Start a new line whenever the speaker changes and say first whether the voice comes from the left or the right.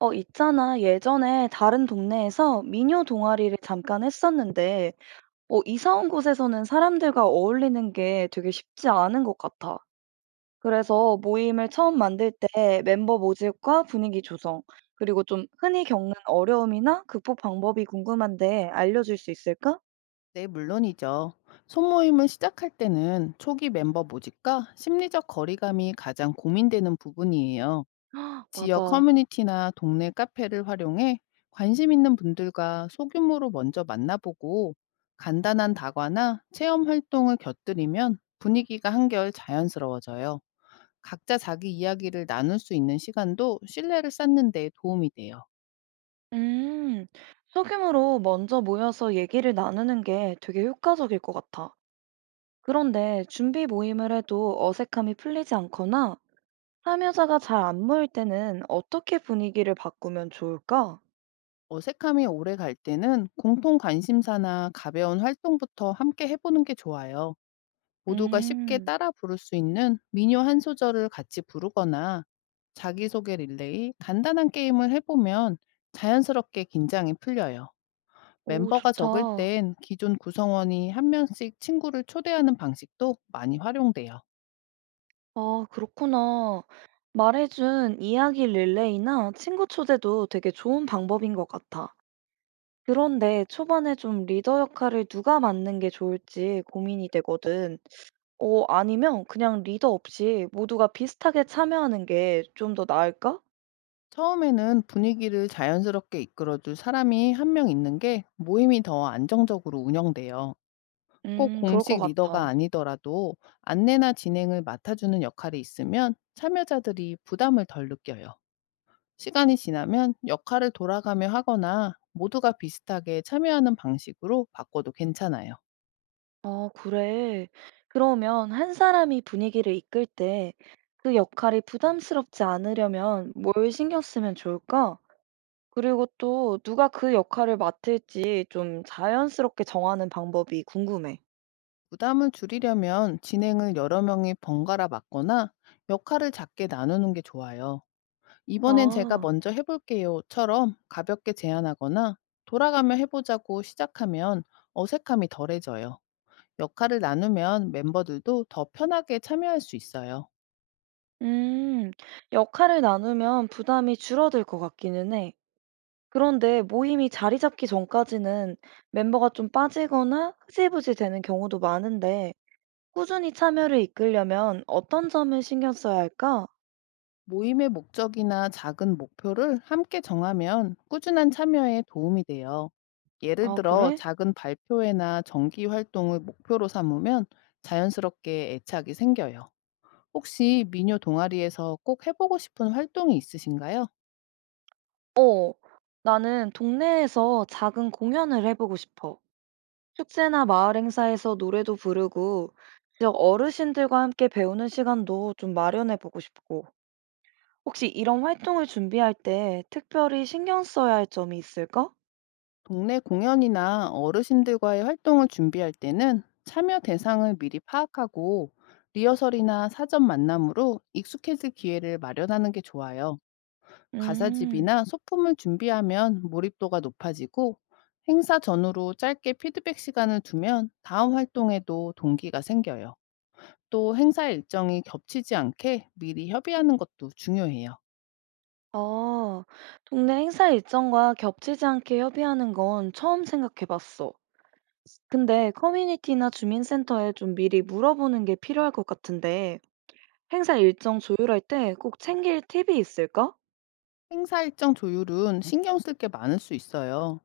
right: 있잖아. 예전에 다른 동네에서 미녀 동아리를 잠깐 했었는데, 이사 온 곳에서는 사람들과 어울리는 게 되게 쉽지 않은 것 같아. 그래서 모임을 처음 만들 때 멤버 모집과 분위기 조성, 그리고 좀 흔히 겪는 어려움이나 극복 방법이 궁금한데 알려줄 수 있을까?
left: 네, 물론이죠. 소모임을 시작할 때는 초기 멤버 모집과 심리적 거리감이 가장 고민되는 부분이에요. 지역
right: 맞아.
left: 커뮤니티나 동네 카페를 활용해 관심 있는 분들과 소규모로 먼저 만나보고 간단한 다과나 체험 활동을 곁들이면 분위기가 한결 자연스러워져요. 각자 자기 이야기를 나눌 수 있는 시간도 신뢰를 쌓는 데 도움이 돼요.
right: 음, 소규모로 먼저 모여서 얘기를 나누는 게 되게 효과적일 것 같아. 그런데 준비 모임을 해도 어색함이 풀리지 않거나 참여자가 잘 안 모일 때는 어떻게 분위기를 바꾸면 좋을까?
left: 어색함이 오래 갈 때는 공통 관심사나 가벼운 활동부터 함께 해보는 게 좋아요. 모두가 쉽게
right: 음,
left: 따라 부를 수 있는 민요 한 소절을 같이 부르거나 자기소개 릴레이, 간단한 게임을 해보면 자연스럽게 긴장이 풀려요.
right: 오,
left: 멤버가 적을
right: 좋다.
left: 땐 기존 구성원이 한 명씩 친구를 초대하는 방식도 많이 활용돼요.
right: 아, 그렇구나. 말해준 이야기 릴레이나 친구 초대도 되게 좋은 방법인 것 같아. 그런데 초반에 좀 리더 역할을 누가 맡는 게 좋을지 고민이 되거든. 아니면 그냥 리더 없이 모두가 비슷하게 참여하는 게 좀 더 나을까?
left: 처음에는 분위기를 자연스럽게 이끌어줄 사람이 한 명 있는 게 모임이 더 안정적으로 운영돼요. 꼭
right: 그럴 것
left: 공식 리더가
right: 같아.
left: 아니더라도 안내나 진행을 맡아주는 역할이 있으면 참여자들이 부담을 덜 느껴요. 시간이 지나면 역할을 돌아가며 하거나 모두가 비슷하게 참여하는 방식으로 바꿔도 괜찮아요.
right: 아, 그래. 그러면 한 사람이 분위기를 이끌 때 그 역할이 부담스럽지 않으려면 뭘 신경 쓰면 좋을까? 그리고 또 누가 그 역할을 맡을지 좀 자연스럽게 정하는 방법이 궁금해.
left: 부담을 줄이려면 진행을 여러 명이 번갈아 맡거나 역할을 작게 나누는 게 좋아요. 이번엔 제가
right: 아,
left: 먼저 해볼게요처럼 가볍게 제안하거나 돌아가며 해보자고 시작하면 어색함이 덜해져요. 역할을 나누면 멤버들도 더 편하게 참여할 수 있어요.
right: 음, 역할을 나누면 부담이 줄어들 것 같기는 해. 그런데 모임이 자리 잡기 전까지는 멤버가 좀 빠지거나 흐지부지 되는 경우도 많은데 꾸준히 참여를 이끌려면 어떤 점을 신경 써야 할까?
left: 모임의 목적이나 작은 목표를 함께 정하면 꾸준한 참여에 도움이 돼요. 예를
right: 아,
left: 들어
right: 그래?
left: 작은 발표회나 정기 활동을 목표로 삼으면 자연스럽게 애착이 생겨요. 혹시 미녀 동아리에서 꼭 해보고 싶은 활동이 있으신가요?
right: 어, 나는 동네에서 작은 공연을 해보고 싶어. 축제나 마을 행사에서 노래도 부르고, 지역 어르신들과 함께 배우는 시간도 좀 마련해보고 싶고. 혹시 이런 활동을 준비할 때 특별히 신경 써야 할 점이 있을까?
left: 동네 공연이나 어르신들과의 활동을 준비할 때는 참여 대상을 미리 파악하고 리허설이나 사전 만남으로 익숙해질 기회를 마련하는 게 좋아요.
right: 음,
left: 가사집이나 소품을 준비하면 몰입도가 높아지고 행사 전후로 짧게 피드백 시간을 두면 다음 활동에도 동기가 생겨요. 또 행사 일정이 겹치지 않게 미리 협의하는 것도 중요해요.
right: 아, 동네 행사 일정과 겹치지 않게 협의하는 건 처음 생각해봤어. 근데 커뮤니티나 주민센터에 좀 미리 물어보는 게 필요할 것 같은데, 행사 일정 조율할 때 꼭 챙길 팁이 있을까?
left: 행사 일정 조율은 신경 쓸 게 많을 수 있어요.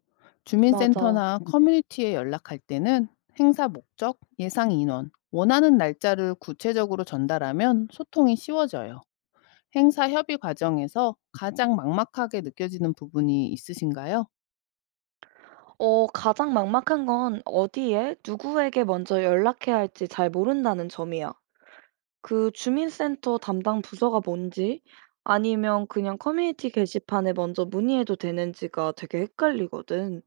right: 맞아.
left: 주민센터나 커뮤니티에 연락할 때는 행사 목적, 예상 인원, 원하는 날짜를 구체적으로 전달하면 소통이 쉬워져요. 행사 협의 과정에서 가장 막막하게 느껴지는 부분이 있으신가요?
right: 가장 막막한 건 어디에 누구에게 먼저 연락해야 할지 잘 모른다는 점이야. 그 주민센터 담당 부서가 뭔지 아니면 그냥 커뮤니티 게시판에 먼저 문의해도 되는지가 되게 헷갈리거든.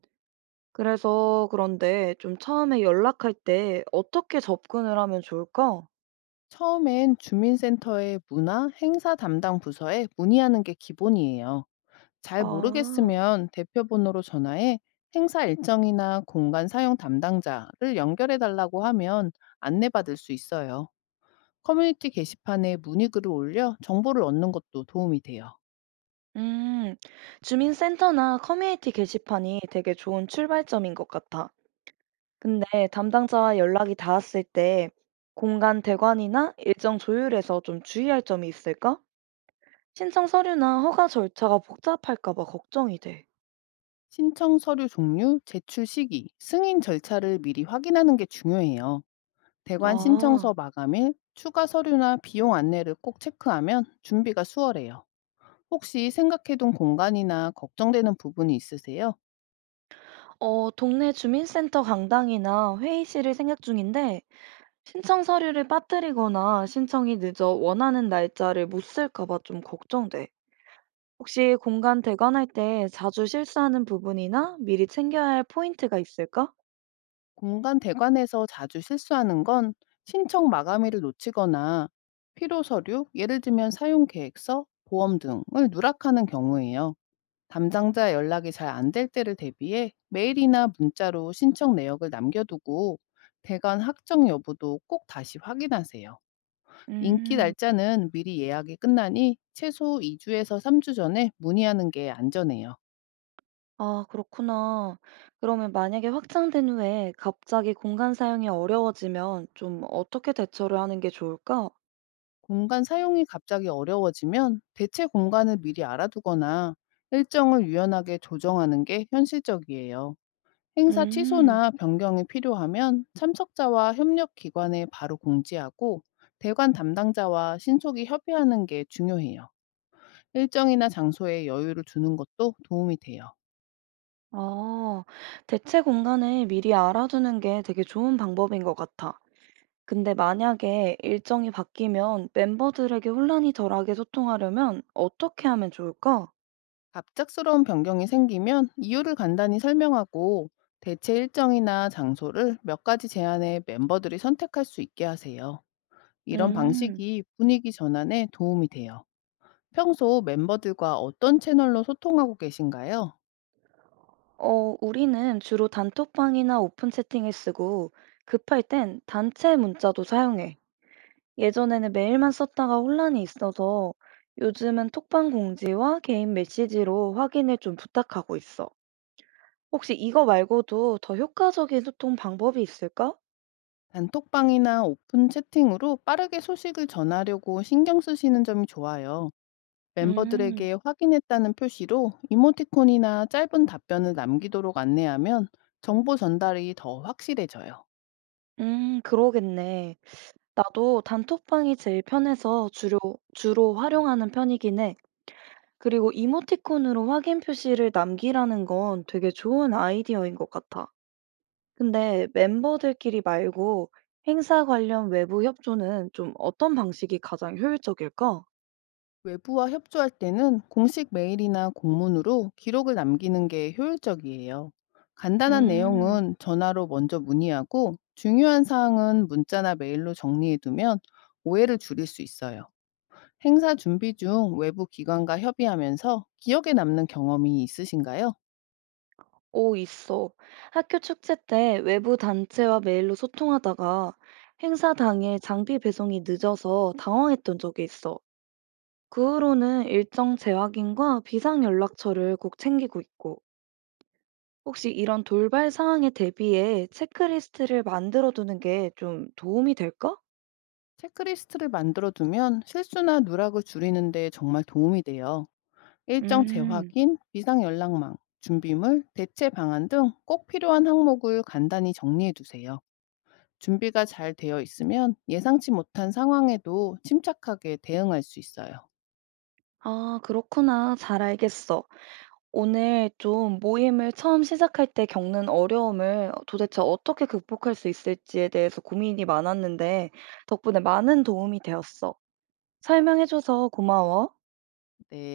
right: 그래서 그런데 좀 처음에 연락할 때 어떻게 접근을 하면 좋을까?
left: 처음엔 주민센터의 문화 행사 담당 부서에 문의하는 게 기본이에요. 잘
right: 아,
left: 모르겠으면 대표 번호로 전화해 행사 일정이나 공간 사용 담당자를 연결해 달라고 하면 안내받을 수 있어요. 커뮤니티 게시판에 문의글을 올려 정보를 얻는 것도 도움이 돼요.
right: 음, 주민센터나 커뮤니티 게시판이 되게 좋은 출발점인 것 같아. 근데 담당자와 연락이 닿았을 때 공간 대관이나 일정 조율에서 좀 주의할 점이 있을까? 신청 서류나 허가 절차가 복잡할까 봐 걱정이 돼.
left: 신청 서류 종류, 제출 시기, 승인 절차를 미리 확인하는 게 중요해요. 대관
right: 아,
left: 신청서 마감일, 추가 서류나 비용 안내를 꼭 체크하면 준비가 수월해요. 혹시 생각해둔 공간이나 걱정되는 부분이 있으세요?
right: 동네 주민센터 강당이나 회의실을 생각 중인데 신청 서류를 빠뜨리거나 신청이 늦어 원하는 날짜를 못 쓸까 봐 좀 걱정돼. 혹시 공간 대관할 때 자주 실수하는 부분이나 미리 챙겨야 할 포인트가 있을까?
left: 공간 대관에서 자주 실수하는 건 신청 마감일을 놓치거나 필요 서류, 예를 들면 사용 계획서, 보험 등을 누락하는 경우예요. 담당자 연락이 잘 안될 때를 대비해 메일이나 문자로 신청 내역을 남겨두고 대관 확정 여부도 꼭 다시 확인하세요. 인기
right: 음.
left: 날짜는 미리 예약이 끝나니 최소 2주에서 3주 전에 문의하는 게 안전해요.
right: 아, 그렇구나. 그러면 만약에 확장된 후에 갑자기 공간 사용이 어려워지면 좀 어떻게 대처를 하는 게 좋을까?
left: 공간 사용이 갑자기 어려워지면 대체 공간을 미리 알아두거나 일정을 유연하게 조정하는 게 현실적이에요. 행사
right: 음,
left: 취소나 변경이 필요하면 참석자와 협력 기관에 바로 공지하고 대관 담당자와 신속히 협의하는 게 중요해요. 일정이나 장소에 여유를 주는 것도 도움이 돼요.
right: 아, 대체 공간을 미리 알아두는 게 되게 좋은 방법인 것 같아. 근데 만약에 일정이 바뀌면 멤버들에게 혼란이 덜하게 소통하려면 어떻게 하면 좋을까?
left: 갑작스러운 변경이 생기면 이유를 간단히 설명하고 대체 일정이나 장소를 몇 가지 제안해 멤버들이 선택할 수 있게 하세요. 이런
right: 음,
left: 방식이 분위기 전환에 도움이 돼요. 평소 멤버들과 어떤 채널로 소통하고 계신가요?
right: 우리는 주로 단톡방이나 오픈 채팅을 쓰고 급할 땐 단체 문자도 사용해. 예전에는 메일만 썼다가 혼란이 있어서 요즘은 톡방 공지와 개인 메시지로 확인을 좀 부탁하고 있어. 혹시 이거 말고도 더 효과적인 소통 방법이 있을까?
left: 단톡방이나 오픈 채팅으로 빠르게 소식을 전하려고 신경 쓰시는 점이 좋아요.
right: 음,
left: 멤버들에게 확인했다는 표시로 이모티콘이나 짧은 답변을 남기도록 안내하면 정보 전달이 더 확실해져요.
right: 그러겠네. 나도 단톡방이 제일 편해서 주로 활용하는 편이긴 해. 그리고 이모티콘으로 확인 표시를 남기라는 건 되게 좋은 아이디어인 것 같아. 근데 멤버들끼리 말고 행사 관련 외부 협조는 좀 어떤 방식이 가장 효율적일까?
left: 외부와 협조할 때는 공식 메일이나 공문으로 기록을 남기는 게 효율적이에요. 간단한
right: 음,
left: 내용은 전화로 먼저 문의하고 중요한 사항은 문자나 메일로 정리해두면 오해를 줄일 수 있어요. 행사 준비 중 외부 기관과 협의하면서 기억에 남는 경험이 있으신가요?
right: 오, 있어. 학교 축제 때 외부 단체와 메일로 소통하다가 행사 당일 장비 배송이 늦어서 당황했던 적이 있어. 그 후로는 일정 재확인과 비상 연락처를 꼭 챙기고 있고, 혹시 이런 돌발 상황에 대비해 체크리스트를 만들어 두는 게 좀 도움이 될까?
left: 체크리스트를 만들어 두면 실수나 누락을 줄이는데 정말 도움이 돼요. 일정
right: 음.
left: 재확인, 비상 연락망, 준비물, 대체 방안 등 꼭 필요한 항목을 간단히 정리해 두세요. 준비가 잘 되어 있으면 예상치 못한 상황에도 침착하게 대응할 수 있어요.
right: 아, 그렇구나. 잘 알겠어. 오늘 좀 모임을 처음 시작할 때 겪는 어려움을 도대체 어떻게 극복할 수 있을지에 대해서 고민이 많았는데, 덕분에 많은 도움이 되었어. 설명해줘서 고마워.
left: 네.